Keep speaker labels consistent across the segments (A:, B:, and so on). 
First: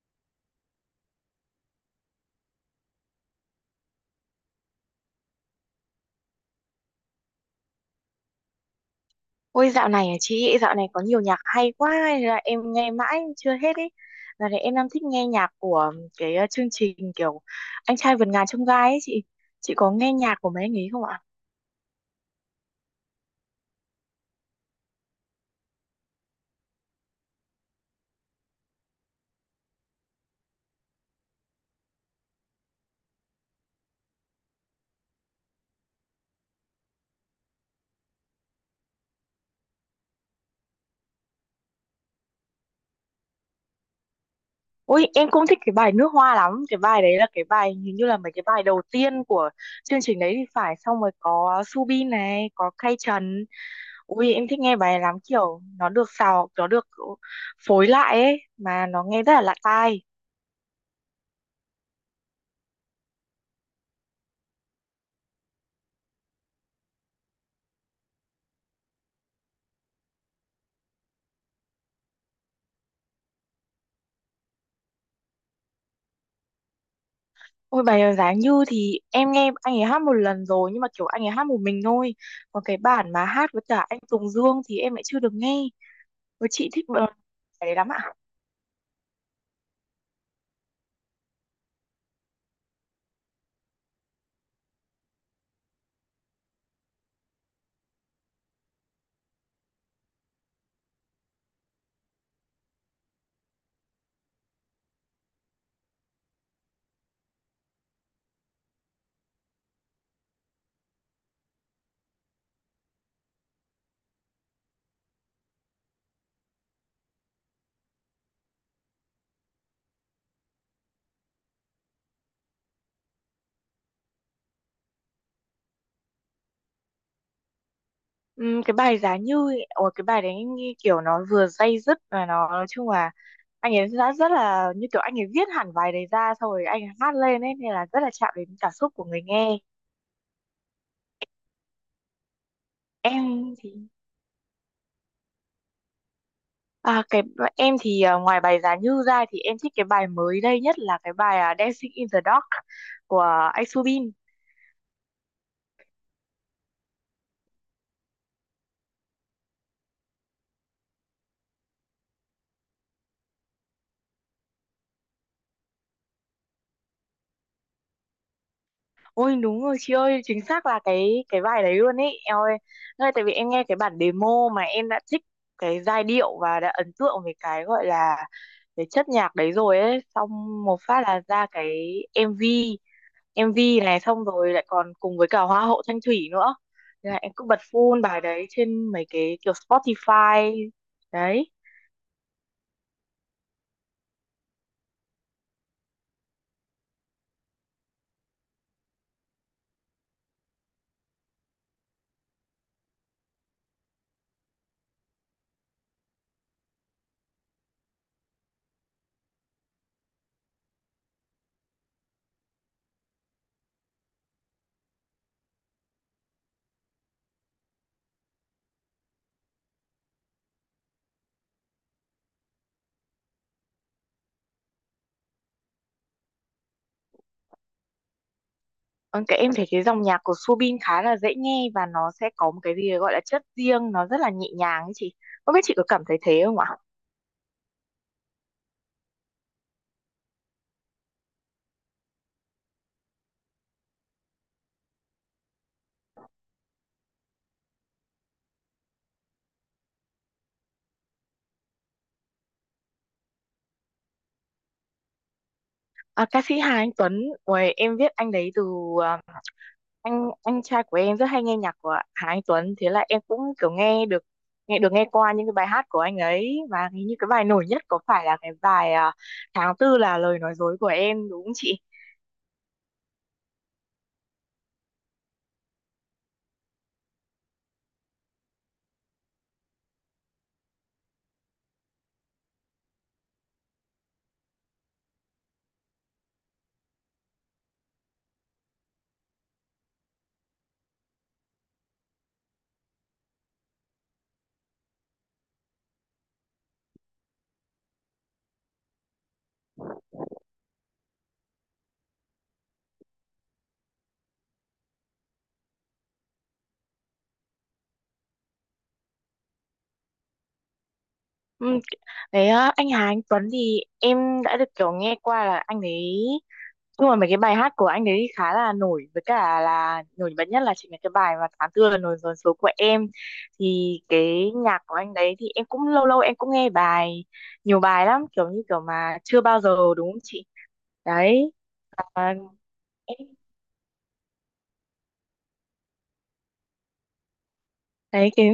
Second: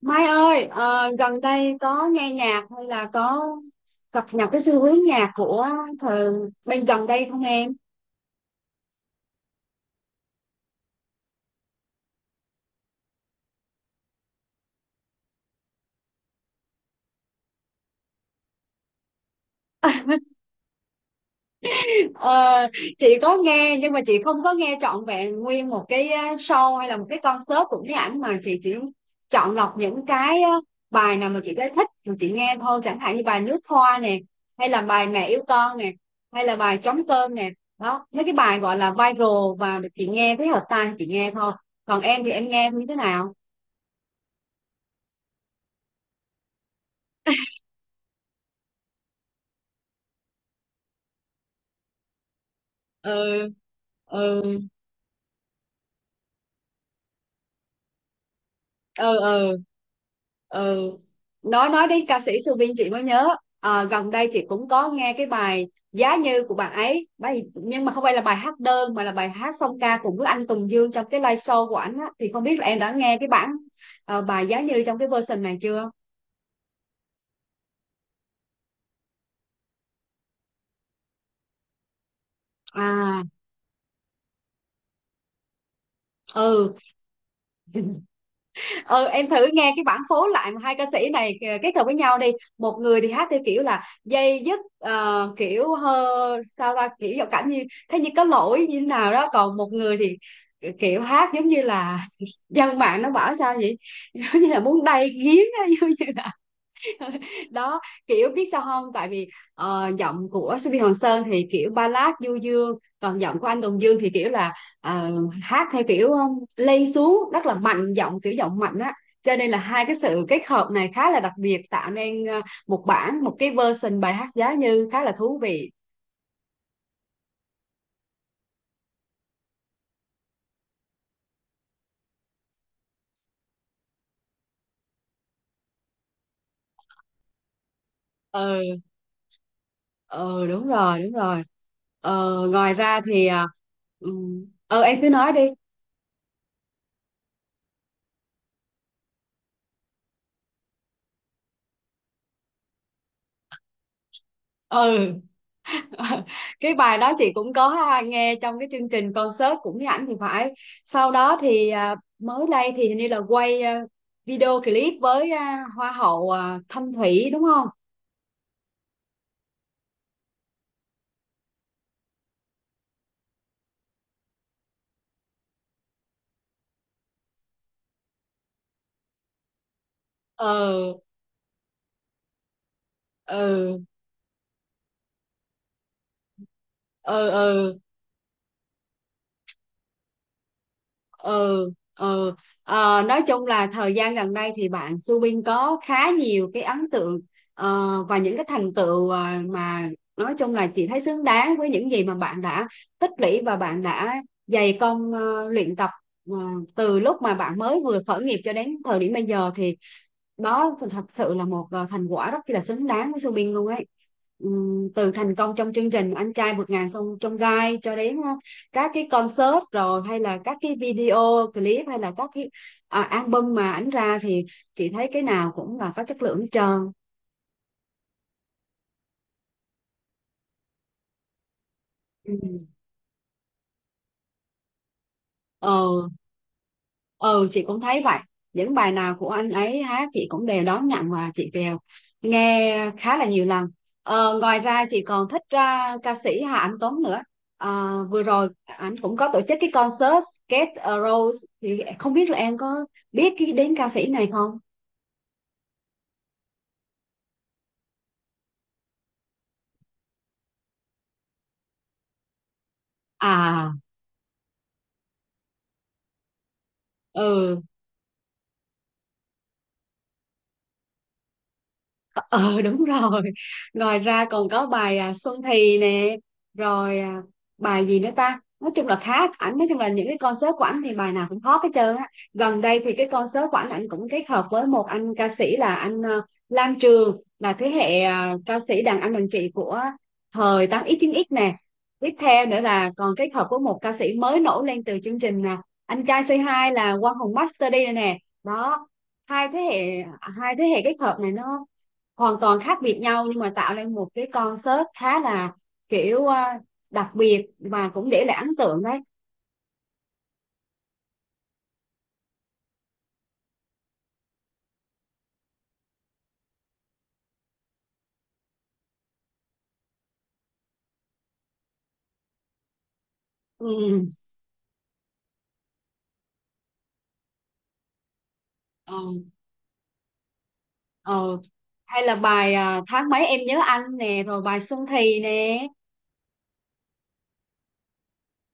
A: Mai ơi, gần đây có nghe nhạc hay là có cập nhật cái xu hướng nhạc của thời bên gần đây không em?
B: Ôi dạo này à chị, dạo này có nhiều nhạc hay quá hay là em nghe mãi chưa hết ấy. Dạo này em đang thích nghe nhạc của cái chương trình kiểu Anh trai vượt ngàn chông gai ấy chị. Chị có nghe nhạc của mấy anh ấy không ạ?
A: Ờ, chị có nghe nhưng mà chị không có nghe trọn vẹn nguyên một cái show hay là một cái concert của cái ảnh mà chị chỉ chọn lọc những cái bài nào mà chị thấy thích rồi chị nghe thôi, chẳng hạn như bài Nước Hoa nè, hay là bài Mẹ Yêu Con nè, hay là bài Trống Cơm nè. Đó mấy cái bài gọi là viral và chị nghe thấy hợp tai chị nghe thôi. Còn em thì em nghe như thế nào?
B: Ôi em cũng thích cái bài Nước Hoa lắm. Cái bài đấy là cái bài hình như là mấy cái bài đầu tiên của chương trình đấy thì phải. Xong rồi có Subin này, có Kay
A: Ừ,
B: Trần. Ui em
A: ừ,
B: thích nghe bài này lắm, kiểu nó được xào, nó được phối lại ấy mà nó
A: ừ,
B: nghe rất là lạ
A: ừ,
B: tai.
A: ừ. Nói đến ca sĩ Su chị mới nhớ. Gần đây chị cũng có nghe cái bài Giá Như của bạn ấy bài, nhưng mà không phải là bài hát đơn mà là bài hát song ca cùng với anh Tùng Dương trong cái live show của ảnh á, thì không biết là em đã nghe cái bản bài Giá Như trong cái version này chưa?
B: Ôi bài Giá Như thì em nghe anh ấy hát một lần rồi, nhưng mà kiểu anh ấy hát một mình thôi. Còn cái bản
A: À,
B: mà hát với cả anh Tùng Dương thì em lại chưa được nghe. Với chị
A: ừ,
B: thích bài bài đấy lắm ạ.
A: ừ, em thử nghe cái bản phối lại mà hai ca sĩ này kết hợp với nhau đi. Một người thì hát theo kiểu là dây dứt, kiểu hơ sao ta, kiểu giọng cảm như thế, như có lỗi như thế nào đó, còn một người thì kiểu hát giống như là dân mạng nó bảo sao vậy giống như là muốn đay nghiến á, giống như đó kiểu biết sao không, tại vì giọng của Subi Hoàng Sơn thì kiểu ballad du dương, còn giọng của anh Tùng Dương thì kiểu là ờ, hát theo kiểu lay xuống rất là mạnh giọng, kiểu giọng mạnh á, cho nên là hai cái sự kết hợp này khá là đặc biệt, tạo nên một cái version bài hát giá như khá là thú vị.
B: Cái bài Giá Như, ôi cái bài đấy em nghe kiểu nó vừa day dứt, và nó nói chung là anh ấy đã rất là như kiểu anh ấy viết hẳn bài đấy ra xong rồi anh ấy hát lên ấy, nên là rất là chạm đến
A: Ừ,
B: cảm xúc của người nghe.
A: ừ, đúng rồi, đúng rồi. Ngoài ra thì
B: Em thì
A: ừ, em cứ nói đi.
B: À, cái em thì à, ngoài bài Giá Như ra thì em thích cái bài mới đây nhất là cái bài Dancing in the Dark của anh Subin.
A: Ừ. Cái bài đó chị cũng có, ha, nghe trong cái chương trình concert cũng với ảnh thì phải. Sau đó thì mới đây thì hình như là quay video clip với hoa hậu Thanh Thủy đúng không?
B: Ôi đúng rồi chị ơi, chính xác là cái bài đấy luôn ấy. Em ơi, nơi tại vì em nghe cái bản demo mà em đã thích cái giai điệu và đã ấn tượng với cái gọi là cái chất nhạc đấy rồi ấy, xong một
A: Ừ,
B: phát là ra cái MV.
A: ừ,
B: MV này xong rồi lại còn cùng với cả Hoa hậu Thanh Thủy nữa. Thế là
A: ừ,
B: em cứ bật
A: ừ,
B: full bài đấy trên mấy cái kiểu Spotify đấy.
A: ừ, ừ. Nói chung là thời gian gần đây thì bạn Subin có khá nhiều cái ấn tượng, và những cái thành tựu, mà nói chung là chị thấy xứng đáng với những gì mà bạn đã tích lũy và bạn đã dày công luyện tập ờ, từ lúc mà bạn mới vừa khởi nghiệp cho đến thời điểm bây giờ, thì đó thật sự là một thành quả rất là xứng đáng với Subin luôn ấy. Từ thành công trong chương trình Anh Trai Vượt Ngàn Sông Trong Gai cho đến các cái concert, rồi hay là các cái video clip, hay là các cái album mà ảnh ra thì chị thấy cái nào cũng là có chất lượng hết trơn.
B: Ừ, cái em thấy cái dòng nhạc của Subin khá là dễ nghe và nó sẽ có một
A: Ừ.
B: cái gì gọi là chất riêng, nó rất là nhẹ nhàng ấy chị. Không biết chị có cảm
A: ờ
B: thấy thế không ạ?
A: ừ, chị cũng thấy vậy. Những bài nào của anh ấy hát chị cũng đều đón nhận và chị đều nghe khá là nhiều lần. Ngoài ra chị còn thích ca sĩ Hà Anh Tuấn nữa. Vừa rồi anh cũng có tổ chức cái concert Get A Rose thì không biết là em có biết cái đến ca sĩ này không?
B: À, ca sĩ Hà Anh Tuấn, ôi, em biết anh đấy từ à, anh trai của em rất hay nghe nhạc của Hà Anh Tuấn, thế là em cũng kiểu
A: À,
B: nghe qua những cái bài hát của anh ấy, và hình như cái bài
A: ừ.
B: nổi nhất có phải là cái bài tháng tư là lời nói dối của em đúng không chị?
A: Ờ Đúng rồi. Ngoài ra còn có bài Xuân Thì nè, rồi bài gì nữa ta, nói chung là khá ảnh, nói chung là những cái concert của ảnh thì bài nào cũng hot hết trơn á. Gần đây thì cái concert của ảnh ảnh cũng kết hợp với một anh ca sĩ là anh Lam Trường, là thế hệ ca sĩ đàn anh đàn chị của thời 8x 9x nè. Tiếp theo nữa là còn kết hợp với một ca sĩ mới nổi lên từ chương trình anh trai C2 là Quang Hùng Master đi nè. Đó, hai thế hệ hai thế hệ kết hợp này nó hoàn toàn khác biệt nhau nhưng mà tạo nên một cái concert khá là kiểu đặc biệt và cũng để lại ấn tượng đấy.
B: Ừ. Đấy, anh Hà Anh Tuấn thì em đã được kiểu nghe qua là anh ấy. Nhưng mà mấy cái bài hát của anh đấy khá là nổi với cả là nổi bật nhất là chính là cái bài mà tháng tư là nổi dồn số của em, thì
A: Ừ.
B: cái nhạc của anh đấy thì em cũng lâu lâu em cũng nghe nhiều bài lắm, kiểu như kiểu
A: ờ,
B: mà chưa bao giờ, đúng không chị?
A: ờ.
B: Đấy,
A: Hay là
B: à,
A: bài tháng
B: em
A: mấy em nhớ anh nè, rồi bài Xuân Thì nè.
B: thấy cái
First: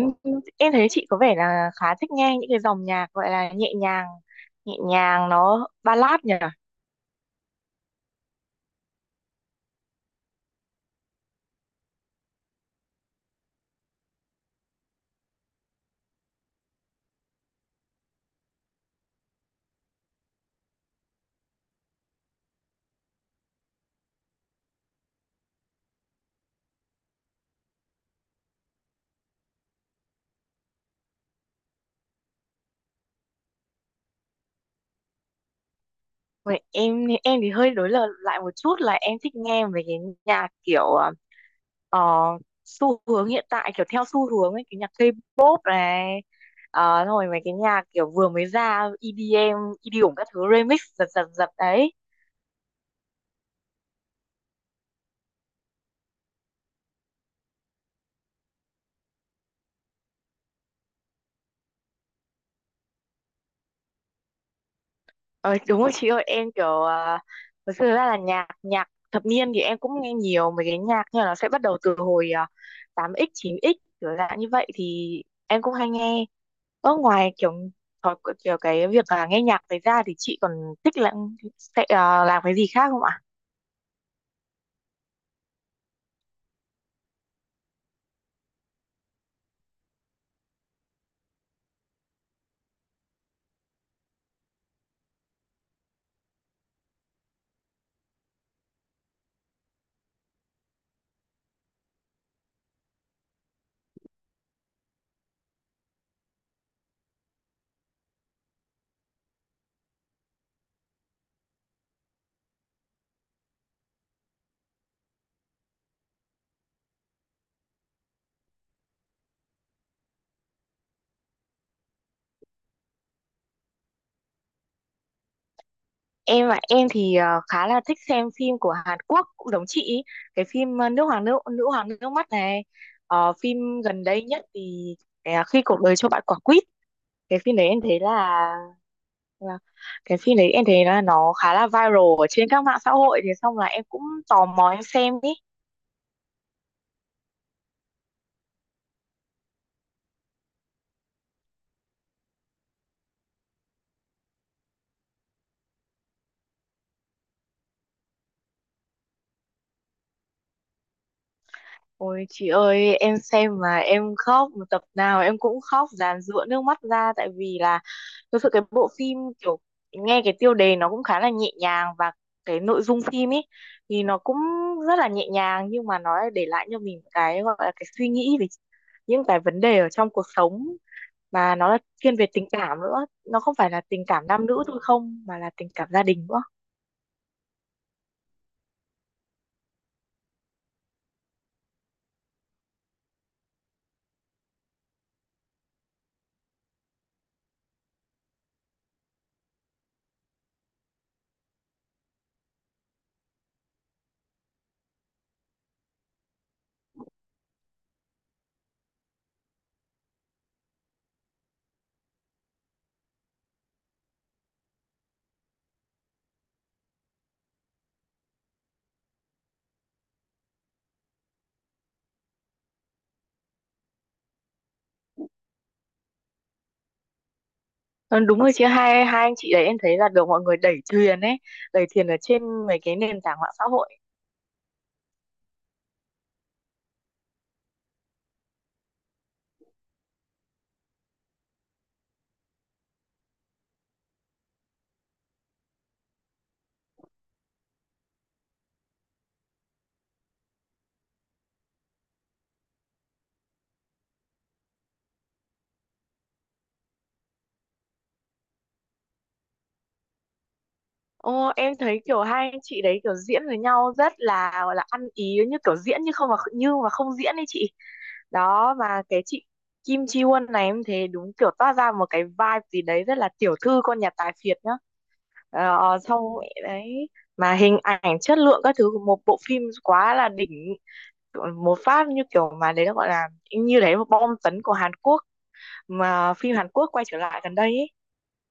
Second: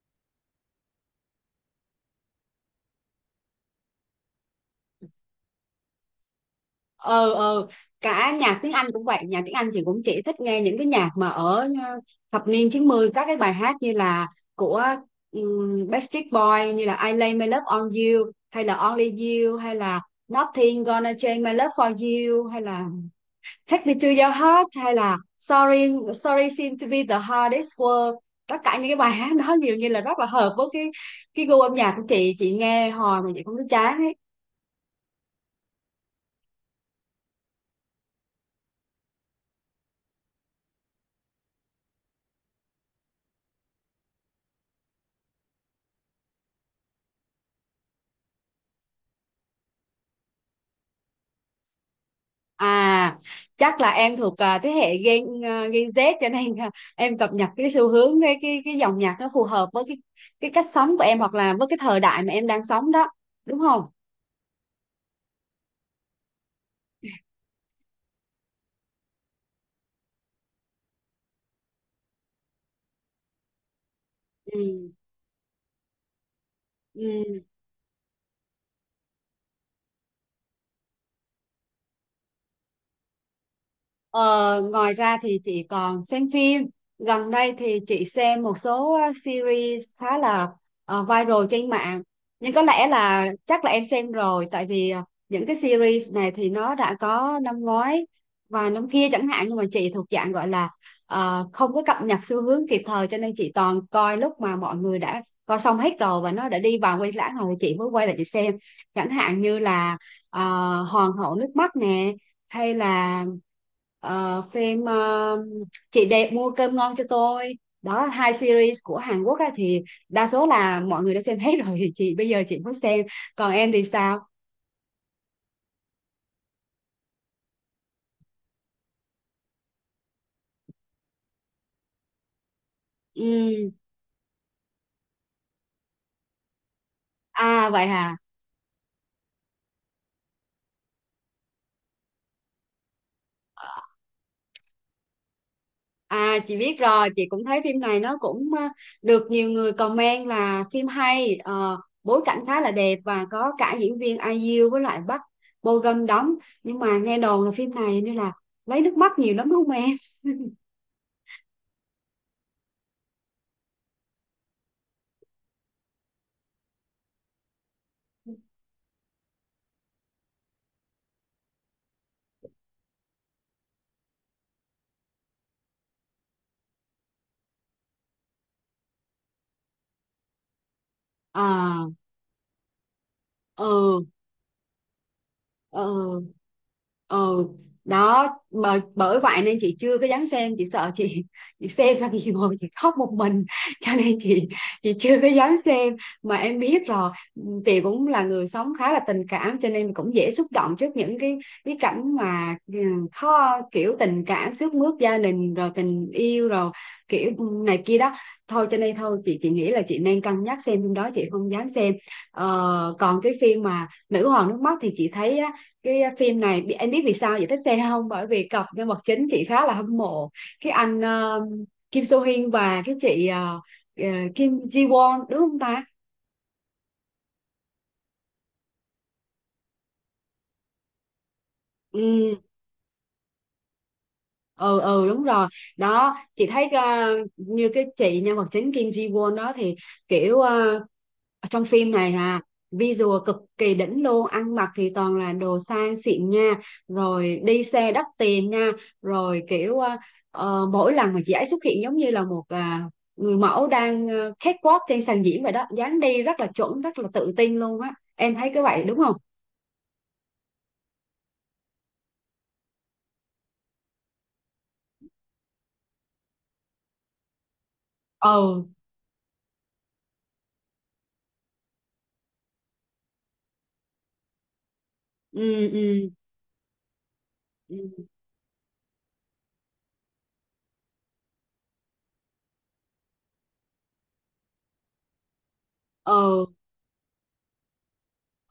B: em thấy chị có vẻ là khá thích nghe những cái dòng nhạc gọi là nhẹ nhàng, nhẹ nhàng nó ballad nhỉ.
A: ờ ờ Cả nhạc tiếng Anh cũng vậy, nhạc tiếng Anh chị cũng chỉ thích nghe những cái nhạc mà ở thập niên 90, các cái bài hát như là của Backstreet Boys, như là I Lay My Love On You, hay là Only You, hay là Nothing Gonna Change My Love For You, hay là Take Me To Your Heart, hay là Sorry Sorry Seem To Be The Hardest Word. Tất cả những cái bài hát đó nhiều như là rất là hợp với cái gu âm nhạc của chị nghe hồi mà chị không thấy chán ấy.
B: Vậy em thì hơi đối lập lại một chút, là em thích nghe về cái nhạc kiểu Ờ, xu hướng hiện tại, kiểu theo xu hướng ấy, cái nhạc K-pop này, rồi mấy cái nhạc kiểu vừa mới ra EDM, EDM các thứ remix, giật giật giật đấy.
A: à Chắc là em thuộc thế hệ Gen Gen Z cho nên em cập nhật cái xu hướng, cái dòng nhạc nó phù hợp với cái cách sống của em hoặc là với cái thời đại mà em đang sống đó, đúng không?
B: Ờ, đúng rồi chị ơi, em kiểu thực sự ra là nhạc nhạc thập niên thì em cũng nghe nhiều mấy cái nhạc, nhưng mà nó sẽ bắt đầu từ hồi 8x 9x, kiểu dạng như vậy
A: Ừ.
B: thì em cũng hay nghe. Ở ngoài
A: Ừ.
B: kiểu thói, kiểu cái việc là nghe nhạc đấy ra thì chị còn thích là sẽ làm cái gì khác không ạ?
A: Ờ, Ngoài ra thì chị còn xem phim. Gần đây thì chị xem một số series khá là viral trên mạng. Nhưng có lẽ là chắc là em xem rồi, tại vì những cái series này thì nó đã có năm ngoái và năm kia chẳng hạn, nhưng mà chị thuộc dạng gọi là không có cập nhật xu hướng kịp thời, cho nên chị toàn coi lúc mà mọi người đã coi xong hết rồi và nó đã đi vào quay lãng rồi thì chị mới quay lại chị xem. Chẳng hạn như là ờ, Hoàng Hậu Nước Mắt nè, hay là phim Chị Đẹp Mua Cơm Ngon Cho Tôi, đó hai series của Hàn Quốc á, thì đa số là mọi người đã xem hết rồi, chị bây giờ chị mới xem. Còn em thì sao?
B: Em ạ, em thì khá là thích xem phim của Hàn Quốc, cũng giống chị ý. Cái phim Nước Hoàng Nữ Nữ Hoàng Nước Mắt này. Ờ,
A: Ừ.
B: phim gần đây nhất thì khi cuộc đời cho bạn quả quýt, cái phim đấy
A: À
B: em
A: vậy
B: thấy
A: hả?
B: là là nó khá là viral ở trên các mạng xã hội, thì xong là em cũng tò mò em xem ý.
A: Chị biết rồi, chị cũng thấy phim này nó cũng được nhiều người comment là phim hay, bối cảnh khá là đẹp và có cả diễn viên IU với lại Park Bo Gum đóng, nhưng mà nghe đồn là phim này nên là lấy nước mắt nhiều lắm đúng không em?
B: Ôi chị ơi, em xem mà em khóc, một tập nào em cũng khóc dàn rụa nước mắt ra, tại vì là thực sự cái bộ phim kiểu nghe cái tiêu đề nó cũng khá là nhẹ nhàng, và cái nội dung phim ấy thì nó cũng rất là nhẹ nhàng, nhưng mà nó lại để lại cho mình cái gọi là cái suy nghĩ về những cái vấn đề ở trong cuộc sống, mà nó là
A: À,
B: thiên về tình cảm nữa, nó không phải là
A: ừ,
B: tình cảm nam nữ thôi không, mà là tình cảm gia
A: ừ,
B: đình nữa.
A: ừ. Đó mà bởi vậy nên chị chưa có dám xem, chị sợ chị chị xem xong chị ngồi chị khóc một mình. Cho nên chị chưa có dám xem. Mà em biết rồi, chị cũng là người sống khá là tình cảm, cho nên cũng dễ xúc động trước những cái cảnh mà, khó, kiểu tình cảm xước mướt gia đình rồi tình yêu rồi kiểu, này kia đó. Thôi cho nên thôi chị nghĩ là chị nên cân nhắc xem phim đó, chị không dám xem. Còn cái phim mà Nữ Hoàng Nước Mắt thì chị thấy á, cái phim này em biết vì sao chị thích xem không, bởi vì cặp nhân vật chính chị khá là hâm mộ, cái anh Kim So Hyun và cái chị ờ, Kim Ji Won đúng không ta?
B: Ờ, đúng rồi chị, hai hai anh chị đấy em thấy là được mọi người đẩy thuyền ấy, đẩy thuyền ở
A: Ừ,
B: trên mấy cái nền tảng mạng xã hội.
A: ừ, ừ, đúng rồi. Đó chị thấy như cái chị nhân vật chính Kim Ji Won đó thì kiểu trong phim này visual cực kỳ đỉnh luôn, ăn mặc thì toàn là đồ sang xịn nha, rồi đi xe đắt tiền nha, rồi kiểu mỗi lần mà chị ấy xuất hiện giống như là một người mẫu đang catwalk trên sàn diễn vậy đó, dáng đi rất là chuẩn rất là tự tin luôn á, em thấy cái vậy đúng không?
B: Ô em thấy kiểu hai anh chị đấy kiểu diễn với nhau rất là, gọi là ăn ý, như kiểu diễn như không mà như mà không diễn ấy chị.
A: Ừ,
B: Đó mà cái chị Kim Chi Won này em thấy đúng kiểu toát ra một cái vibe gì đấy rất là tiểu thư con nhà tài phiệt nhá.
A: ừ,
B: ờ,
A: ừ,
B: xong đấy, mà hình
A: ừ.
B: ảnh chất lượng các thứ của một bộ phim quá là đỉnh, một phát như kiểu mà đấy nó gọi là như đấy một bom tấn của Hàn Quốc, mà
A: Ừ,
B: phim Hàn Quốc quay trở lại gần đây ấy.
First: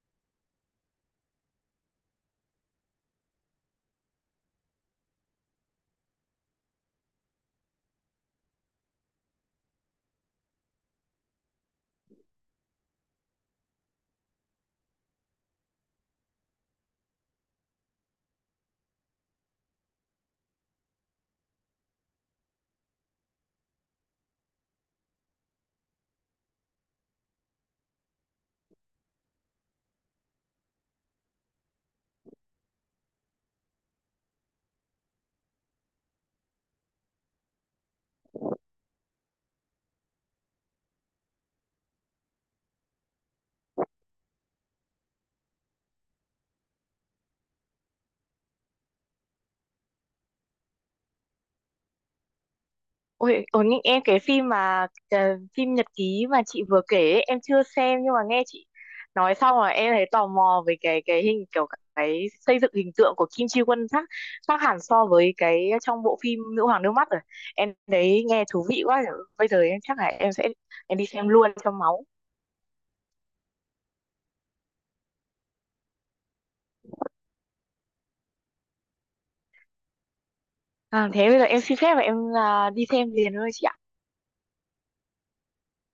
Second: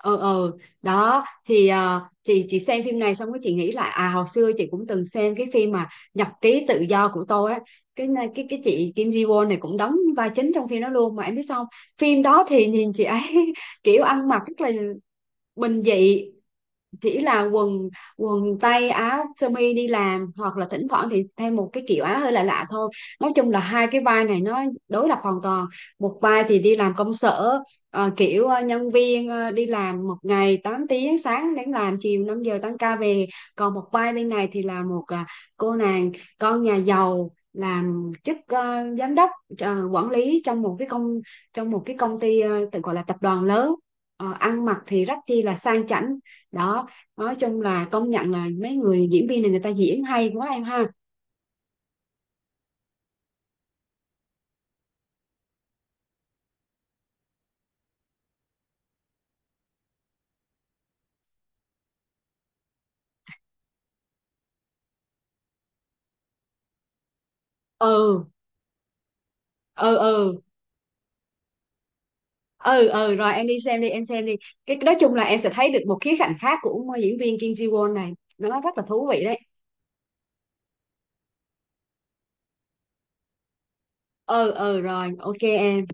A: ừ, ừ. Đó thì chị xem phim này xong cái chị nghĩ lại, à hồi xưa chị cũng từng xem cái phim mà Nhật Ký Tự Do Của Tôi á, cái chị Kim Ji Won này cũng đóng vai chính trong phim đó luôn mà em biết sao không? Phim đó thì nhìn chị ấy kiểu ăn mặc rất là bình dị, chỉ là quần quần tây áo sơ mi đi làm, hoặc là thỉnh thoảng thì thêm một cái kiểu áo hơi lạ lạ thôi. Nói chung là hai cái vai này nó đối lập hoàn toàn, một vai thì đi làm công sở, kiểu nhân viên đi làm một ngày 8 tiếng, sáng đến làm chiều 5 giờ tăng ca về. Còn một vai bên này thì là một cô nàng con nhà giàu, làm chức giám đốc quản lý trong một cái công ty, tự gọi là tập đoàn lớn. Ăn mặc thì rất chi là sang chảnh. Đó, nói chung là công nhận là mấy người diễn viên này người ta diễn hay quá em ha.
B: Ôi, ôi nhưng em, cái phim mà phim Nhật ký mà chị vừa kể ấy, em chưa xem, nhưng mà nghe chị nói xong rồi em thấy tò mò về cái hình, kiểu cái xây dựng hình tượng của Kim Ji Won khác khác hẳn so với cái trong bộ phim Nữ hoàng nước mắt rồi. Em thấy
A: Ừ,
B: nghe thú vị quá. Bây giờ em
A: ừ,
B: chắc là em
A: ừ,
B: sẽ em đi xem luôn cho máu.
A: ừ, ừ, rồi em đi xem đi em xem đi. Cái nói chung là em sẽ thấy được một khía cạnh khác của diễn viên Kim Ji Won này, nó rất là thú vị đấy.
B: À, thế bây giờ em xin phép và em đi xem liền thôi chị ạ.
A: Ừ, ừ, rồi ok em.